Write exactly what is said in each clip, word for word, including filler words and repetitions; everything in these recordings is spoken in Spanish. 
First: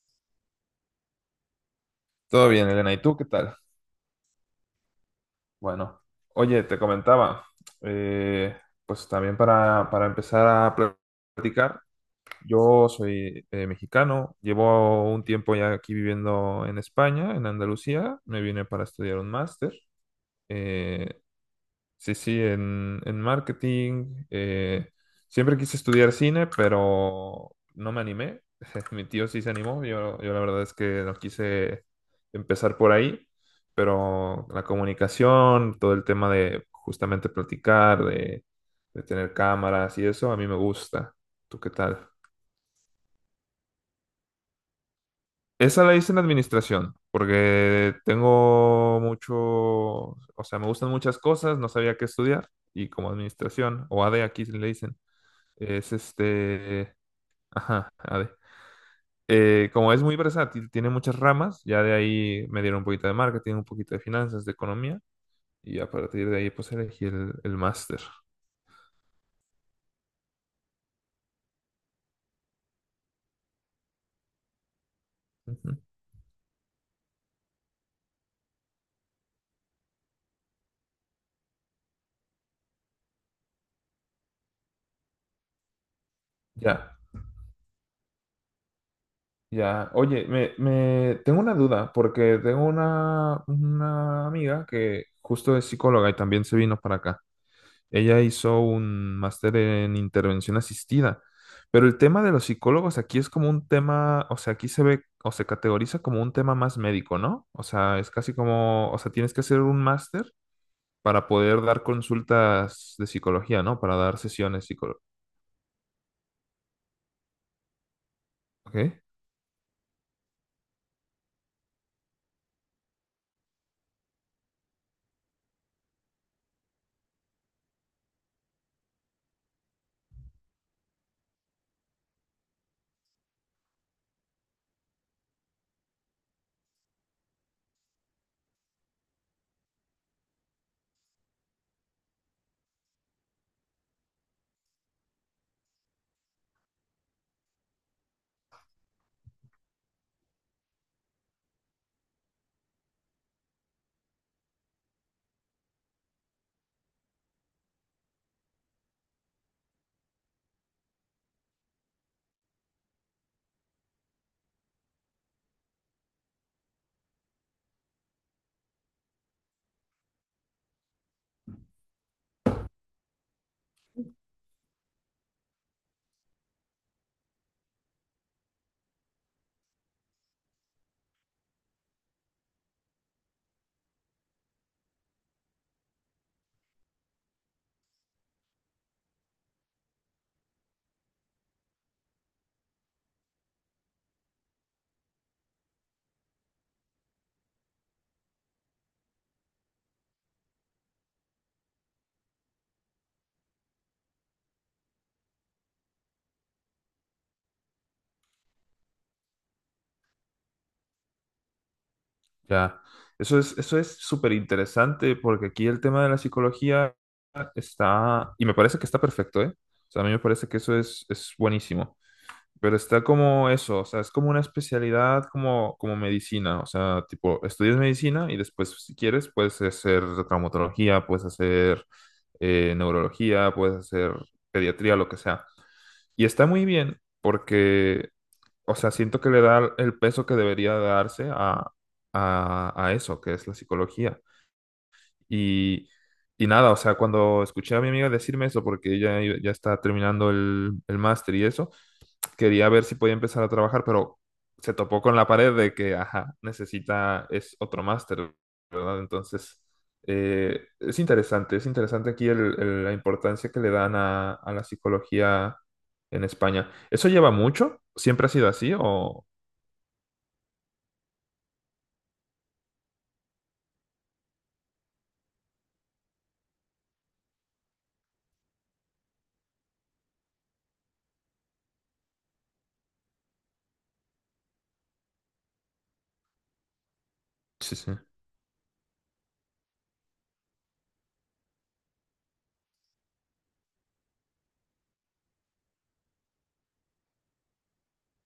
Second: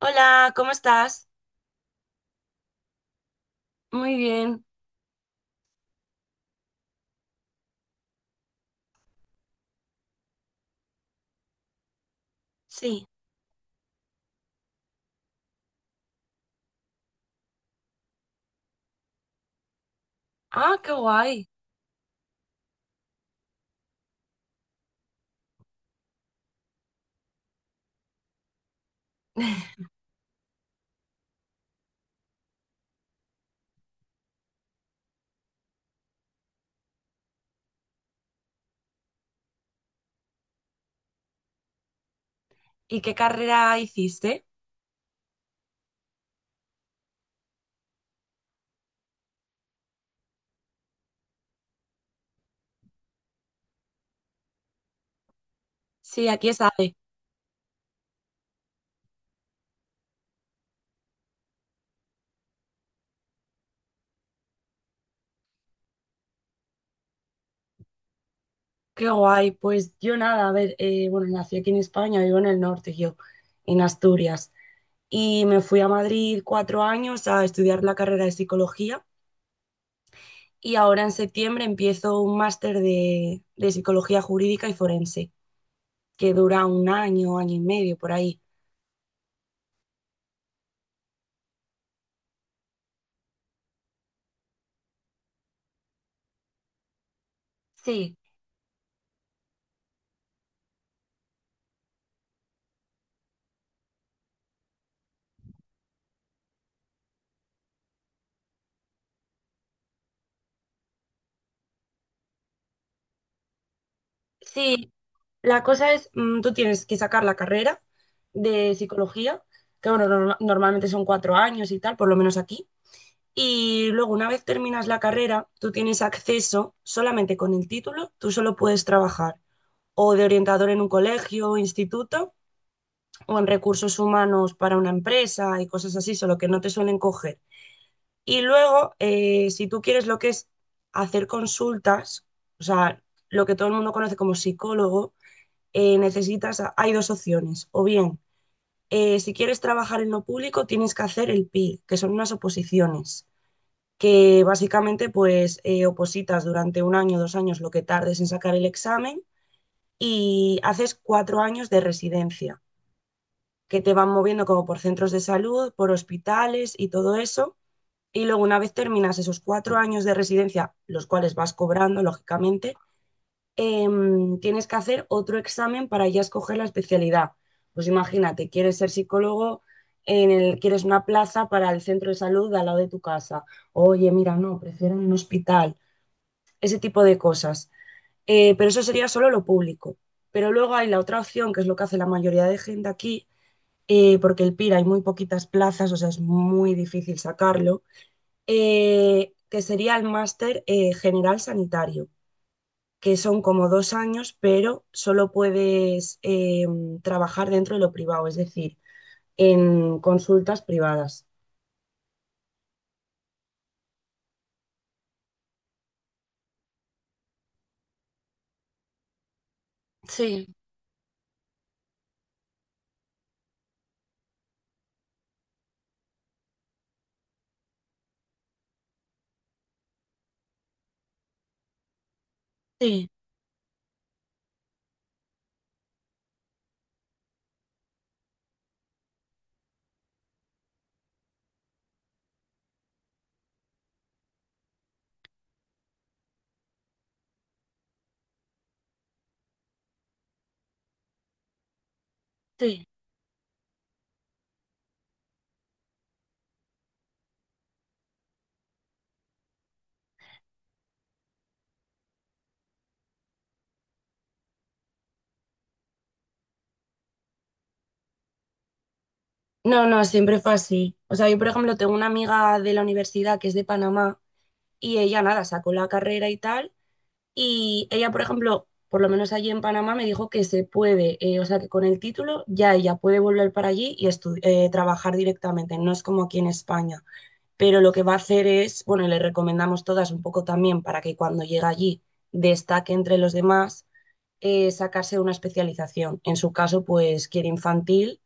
Hola, ¿cómo estás? Todo bien, Elena. ¿Y tú qué tal? Muy bien. Bueno, oye, te comentaba, eh, pues también para, para empezar a pl- platicar, yo Sí. soy eh, mexicano, llevo un tiempo ya aquí viviendo en España, en Andalucía, me vine para estudiar un máster, Ah, qué eh, guay. sí, sí, en, en marketing. Eh, siempre quise estudiar cine, pero no me animé. Mi tío sí se animó. Yo, yo la verdad es que no quise empezar por ahí, pero la comunicación, todo el tema de justamente platicar, de, de tener cámaras y eso, a mí me gusta. ¿Tú qué tal? ¿Y qué carrera hiciste? Esa la hice en administración, porque tengo mucho, o sea, me gustan muchas cosas, no sabía qué estudiar, y como administración, o A AD aquí le dicen. Es Sí, aquí está. este. Ajá, a ver. Eh, como es muy versátil, tiene muchas ramas. Ya de ahí me dieron un poquito de marketing, un poquito de finanzas, de economía. Y a partir de ahí, pues elegí el, el máster. Qué guay. Pues yo nada, a ver, eh, bueno, nací aquí en España, vivo en el norte, yo, en Asturias. Y me Ujú. fui a Madrid cuatro años a estudiar la carrera de psicología y ahora en septiembre empiezo un máster de, de psicología jurídica y forense, que dura un Ya, año, año y medio por ahí. ya. Oye, me, me- tengo una duda, porque tengo una, una amiga que justo es psicóloga y también se vino para acá. Sí. Ella hizo un máster en intervención asistida, pero el tema de los psicólogos aquí es como un tema, o sea, aquí se ve o se categoriza como un tema más médico, ¿no? O sea, es casi como, o sea, tienes que hacer un máster para poder dar consultas de psicología, ¿no? Para dar sesiones Sí, psicológicas. la cosa es, mm, tú tienes que sacar la carrera de ¿Ok? psicología, que bueno, norma- normalmente son cuatro años y tal, por lo menos aquí. Y luego, una vez terminas la carrera, tú tienes acceso solamente con el título, tú solo puedes trabajar o de orientador en un colegio, instituto, o en recursos humanos para una empresa y cosas así, solo que no te suelen coger. Y luego, eh, si tú quieres lo que es hacer consultas, o sea, lo que todo el mundo conoce como psicólogo, eh, necesitas, hay dos opciones, o bien, eh, si quieres trabajar en lo público, tienes que hacer el P I, que son unas oposiciones, que básicamente pues eh, opositas durante un año, dos años, lo que tardes en sacar el examen y haces cuatro años de residencia, que te van moviendo como por centros de salud, por hospitales y todo eso. Y luego una vez terminas esos cuatro años de residencia, los cuales vas cobrando, lógicamente, em, tienes que hacer otro examen para ya escoger la especialidad. Pues imagínate, quieres ser psicólogo, en el, quieres una plaza para el centro de salud de al lado de tu casa. Oye, mira, no, prefiero un hospital, ese tipo de cosas. Eh, pero eso sería solo lo público. Pero luego hay la otra opción, que es lo que hace la mayoría de gente aquí, eh, porque el pir hay muy poquitas plazas, o sea, es muy difícil sacarlo, eh, que sería el máster eh, general sanitario, que son como dos años, pero solo puedes eh, trabajar dentro de lo privado, es decir, en consultas privadas. Ya. Eso es, eso es súper interesante porque aquí el tema de la psicología está, y me parece que está perfecto, ¿eh? O sea, a mí me Sí, parece que eso es, es buenísimo. Pero está como eso, o sea, es como una especialidad como, como medicina, o sea, tipo, estudias medicina y después, si quieres, puedes hacer traumatología, puedes hacer eh, sí, neurología, puedes hacer pediatría, lo que sea. Y está muy bien porque, o sea, siento que le da el peso que debería darse a, a, a eso, que es la psicología. Y, y nada, o sea, cuando escuché a mi amiga decirme eso, porque ella iba- ya está terminando el, el máster y eso, quería ver sí. si podía empezar a trabajar, pero se topó con la pared de que, ajá, necesita, es otro máster, ¿verdad? Entonces, eh, es interesante, es interesante aquí el- el- la importancia que le dan a, a la psicología en España. ¿Eso lleva mucho? ¿Siempre ha sido así o...? No, no, siempre fue así. O sea, yo, por ejemplo, tengo una amiga de la universidad que es de Panamá y ella, nada, sacó la carrera y tal. Y ella, por ejemplo, por lo menos allí en Panamá me dijo que se puede, eh, o sea, que con el título ya ella puede volver para allí y estu- eh, trabajar directamente, no es como aquí en España. Sí, Pero lo sí. que va a hacer es, bueno, le recomendamos todas un poco también para que cuando llegue allí destaque entre los demás, eh, sacarse una especialización. En su caso, pues quiere infantil,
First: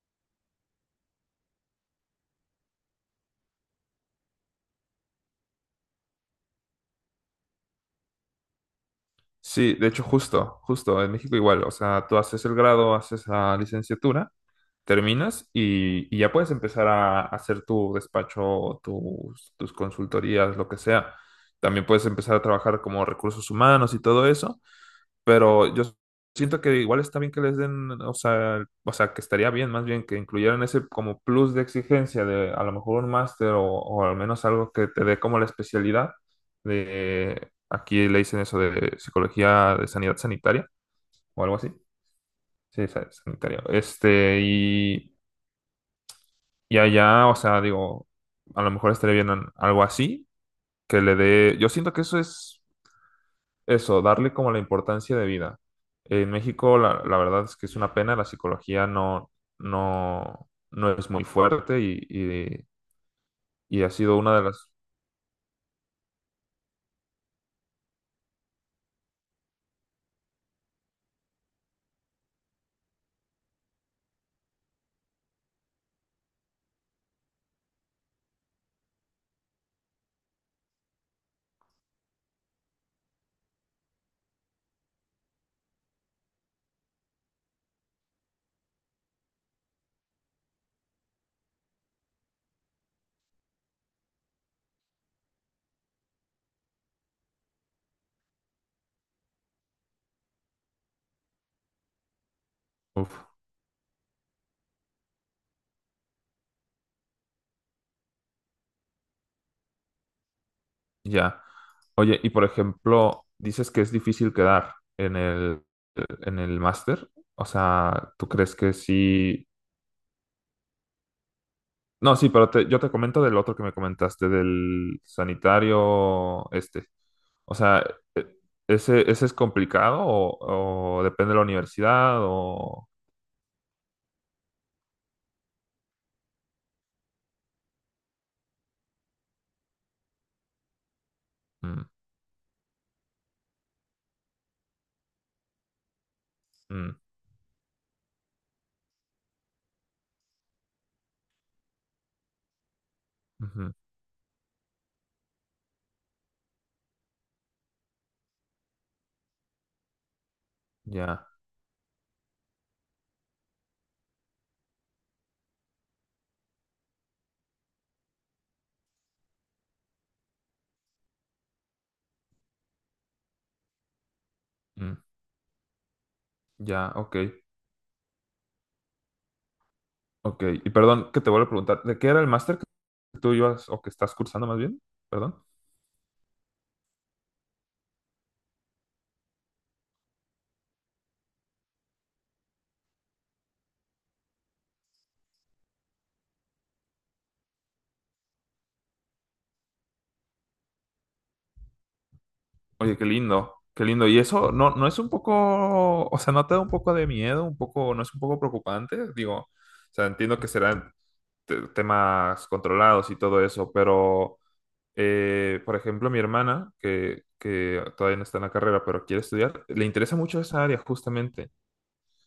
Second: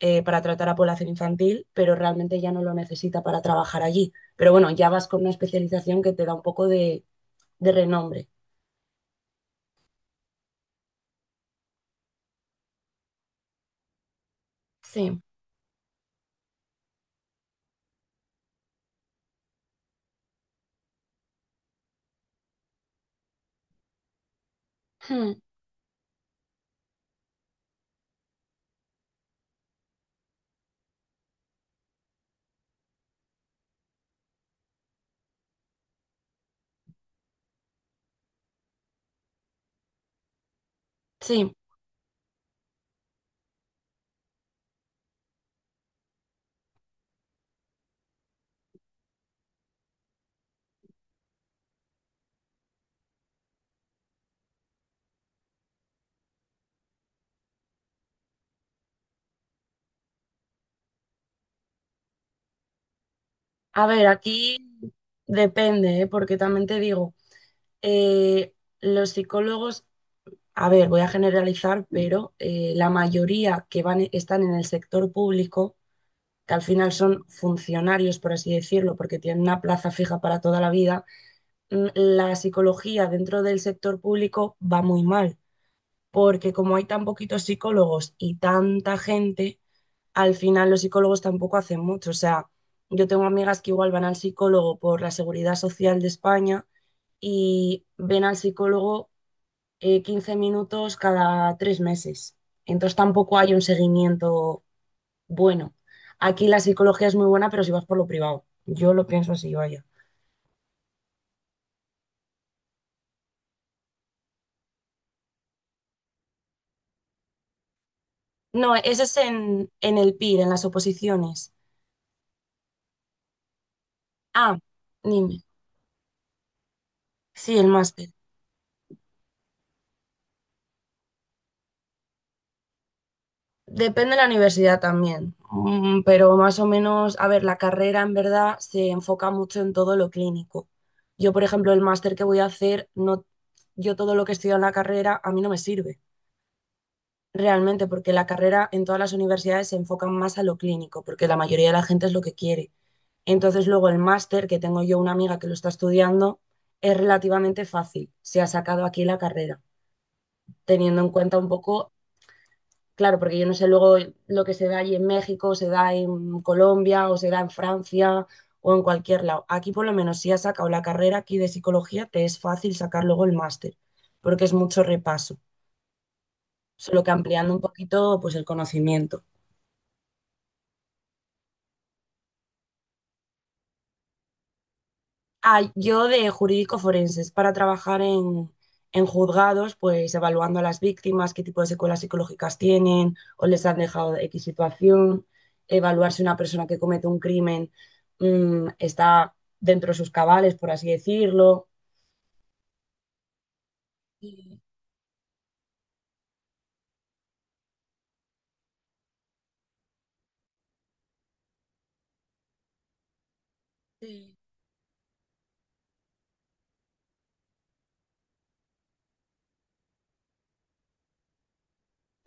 eh, para tratar a población infantil, pero realmente ya no lo necesita para trabajar allí. Pero bueno, ya vas con una especialización que te da un poco de, de renombre. Sí, de hecho, justo, justo, en México igual, o sea, tú haces el grado, haces la licenciatura Sí. terminas y, y ya puedes empezar a, hacer tu despacho, tus, tus consultorías, lo que sea. También puedes empezar a trabajar como recursos humanos y todo eso, Hmm, pero yo siento que igual está bien que les den, o sea, o sea, que estaría bien más bien que incluyeran ese como plus de exigencia de a lo mejor un máster o, o al menos algo que te dé como la especialidad de, aquí le dicen eso de psicología de sanidad sanitaria o sí. algo así. Sí, sa- sanitaria. Este, y y allá, o sea, digo, a lo mejor estaría bien an- algo así, que le dé, yo siento que eso es eso, darle como la importancia de vida. En México, la, la verdad es que es una pena, la psicología no, no, no es muy fuerte y, y, y A ha ver, sido una de aquí las... depende, ¿eh? Porque también te digo, eh, los psicólogos. A ver, voy a generalizar, pero eh, la mayoría que van están en el sector público, que al final son funcionarios, por así decirlo, porque tienen una plaza fija para toda la vida. Mm, la psicología dentro del sector público va muy mal, porque como hay tan poquitos psicólogos y tanta gente, al final los psicólogos tampoco hacen mucho. O sea, yo tengo amigas que igual van al psicólogo por la Seguridad Social de España y ven al psicólogo eh, quince minutos cada tres meses. Entonces Uf, tampoco hay un seguimiento bueno. Aquí la psicología es muy buena, pero si vas por lo privado. Yo lo pienso así, vaya. ya. Oye, y por ejemplo, dices que es difícil quedar en el, en el máster, o sea, ¿tú crees que No, ese es sí? en, en el pir, en las oposiciones. No, sí, pero te- yo te comento del otro que me comentaste, Ah, del dime. sanitario este. O Sí, el sea, máster. e- ¿ese, ese es complicado o, o depende de la universidad o...? Depende de la universidad también, mm, pero más o menos, a ver, la carrera en verdad se enfoca mucho en todo lo clínico. Yo, por ejemplo, el Mm, máster que voy a hacer, no, yo todo lo que estudio en la carrera a mí no me sirve. mm, Realmente, porque la carrera en todas las universidades se enfoca más a lo clínico, porque la mayoría de la gente es lo que quiere. Entonces, ujú, luego el máster, que tengo yo una amiga que lo está estudiando, es relativamente fácil. Se ha sacado aquí la carrera, teniendo en ya, cuenta un poco, claro, porque yo no sé luego lo que se da allí en México, se da en Colombia, o se da en Francia o en cualquier lado. Aquí por lo menos, si has sacado la carrera aquí de psicología, te es fácil sacar luego el máster, porque es mucho mm, repaso, ya, solo que ok, ampliando un poquito pues el conocimiento. ok. Y perdón que te vuelvo a preguntar, ¿de qué era el máster que tú ibas o que estás cursando más bien? Perdón. Ah, yo de jurídico forenses, para trabajar en, en juzgados, pues evaluando a las víctimas, qué tipo de secuelas psicológicas tienen o les han dejado X situación, evaluar si una persona que comete un crimen mm, está dentro de sus cabales, por así decirlo. Oye, qué lindo, qué lindo. ¿Y eso Sí, no, no es un poco, o sea, no te da un poco de miedo, un poco, no es un poco preocupante? Digo, o sea, entiendo que será te- temas controlados y todo eso, sí. pero eh, por ejemplo, mi hermana, que, que todavía no está en la carrera, pero quiere estudiar, le interesa mucho esa área justamente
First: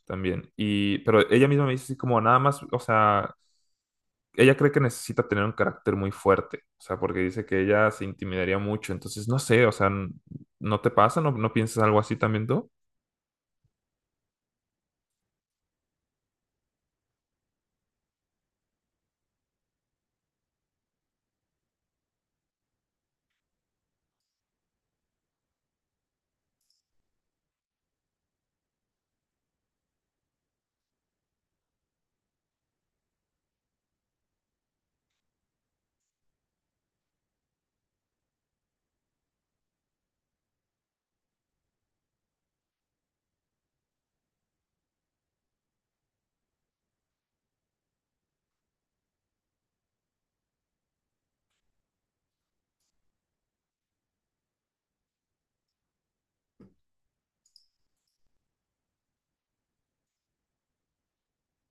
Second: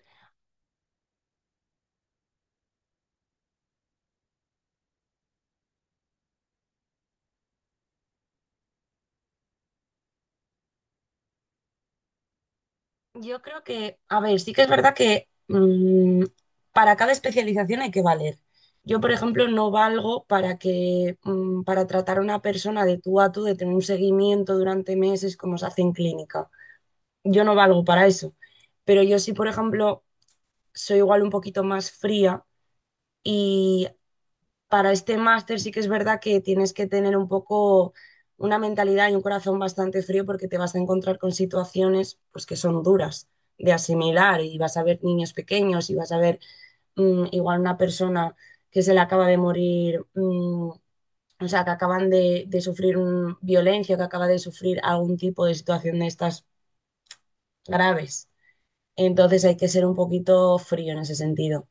también. Y, pero ella misma me dice así como nada más, o sea, ella cree que necesita tener un carácter muy fuerte, o sea, porque dice que ella se intimidaría mucho, entonces no sé, o sea, n- ¿no te pasa? ¿No, no piensas algo así también tú? Yo creo que, a ver, sí que es verdad que, mm, para cada especialización hay que valer. Yo, por ejemplo, no valgo para que, mm, para tratar a una persona de tú a tú, de tener un seguimiento durante meses como se hace en clínica. Yo no valgo para eso. Pero yo sí, por ejemplo, soy igual un poquito más fría, y para este máster sí que es verdad que tienes que tener un poco una mentalidad y un corazón bastante frío, porque te vas a encontrar con situaciones pues que son duras de asimilar, y vas a ver niños pequeños y vas a ver, mm, igual una persona que se le acaba de morir, mm, o sea, que acaban de, de sufrir un- violencia, que acaba de sufrir algún tipo de situación de estas graves. Entonces hay que ser un poquito frío en ese sentido.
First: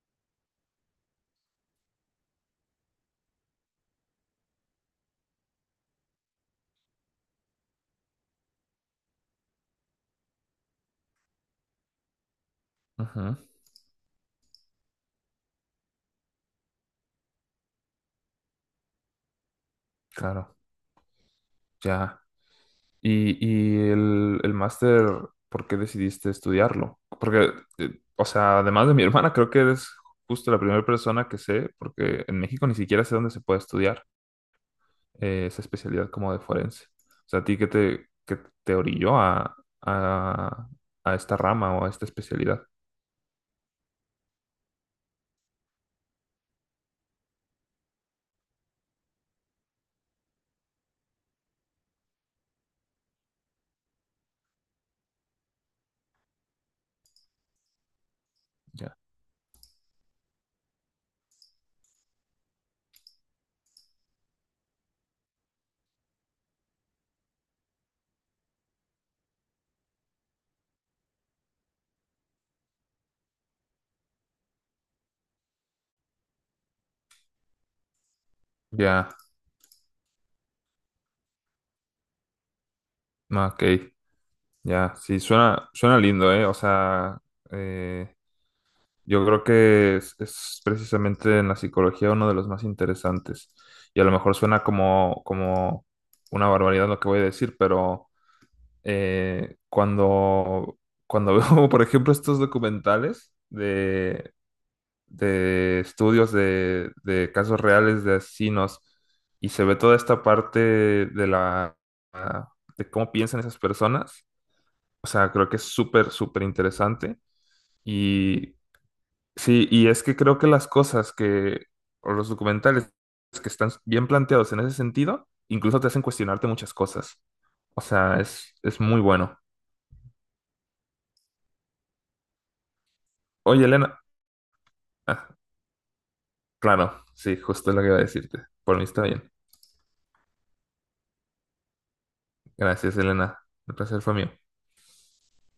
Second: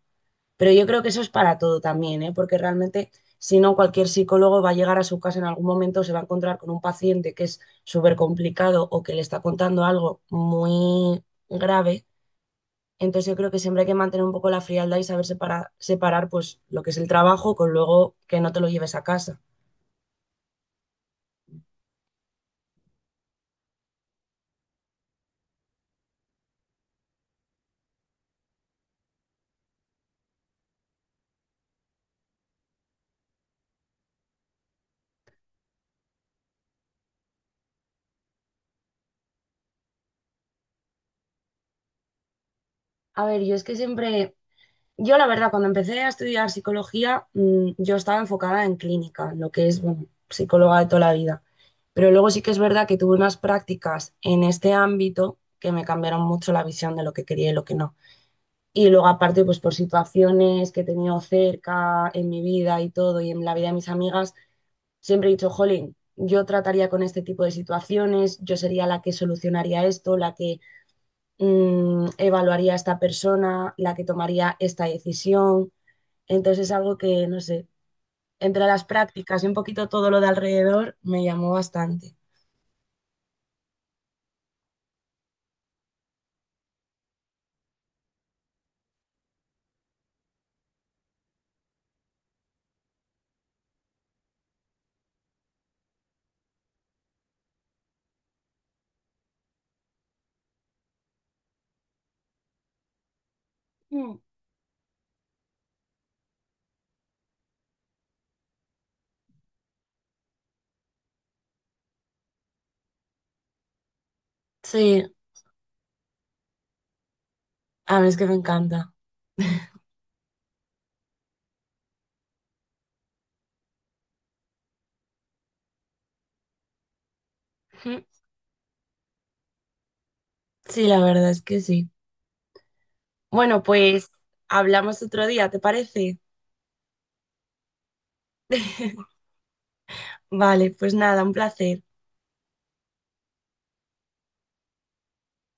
Pero yo creo que eso es para todo también, ¿eh? Porque realmente, si no, cualquier psicólogo va a llegar a su casa en algún momento, se va a encontrar con un paciente que es súper complicado o que le está contando algo muy grave. Entonces yo Ujú, creo que siempre hay que mantener un poco la frialdad y saber separar, separar pues lo que es el trabajo, con luego que no te lo lleves a casa. claro, ya. Y, y el, el máster, ¿por qué decidiste estudiarlo? Porque, eh, o sea, además de mi hermana, creo que eres justo la primera persona que sé, porque en México ni siquiera sé dónde se puede estudiar eh, esa especialidad como de forense. O sea, ¿a ti qué te, qué te orilló a, a, a esta rama o a esta especialidad? A ver, yo es que siempre. Yo, la verdad, cuando empecé a estudiar psicología, mm, yo estaba enfocada en clínica, en lo que es, bueno, psicóloga de toda la vida. Pero luego sí que es verdad que tuve unas prácticas en este ámbito que me cambiaron mucho la visión de lo que quería y lo que no. Y Ya, luego, aparte, pues por situaciones que he tenido cerca en mi vida y todo, y en la vida de mis amigas, siempre he dicho, jolín, yo trataría con este tipo de situaciones, yo sería la que solucionaría esto, la que, mm, evaluaría a esta persona, la que tomaría esta decisión, entonces es algo que, no sé, entre las ya, prácticas y un poquito todo lo de alrededor me llamó bastante. no, ok, ya, sí, suena, suena lindo, ¿eh? O sea, eh, yo creo que es, es precisamente en la psicología uno de los más interesantes. Y a lo mejor suena como, como una barbaridad lo que voy a decir, pero eh, cuando, cuando veo, por ejemplo, estos documentales Mm. de, de estudios de, de casos reales de asesinos y se ve toda esta parte de la, de cómo piensan esas personas, Sí, o sea, creo que es súper, súper interesante. a mí es que me Y encanta. sí, y es que creo que las cosas que, o los documentales que están bien planteados en ese sentido, incluso te hacen cuestionarte muchas cosas. O Ujú. sea, es, es muy bueno. Sí, la verdad es que sí. Bueno, Oye, Elena. pues hablamos otro Ah, día, ¿te parece? claro, sí, justo lo que iba a decirte. Por mí está bien. Vale, pues nada, un placer. Gracias, Elena. El placer fue mío.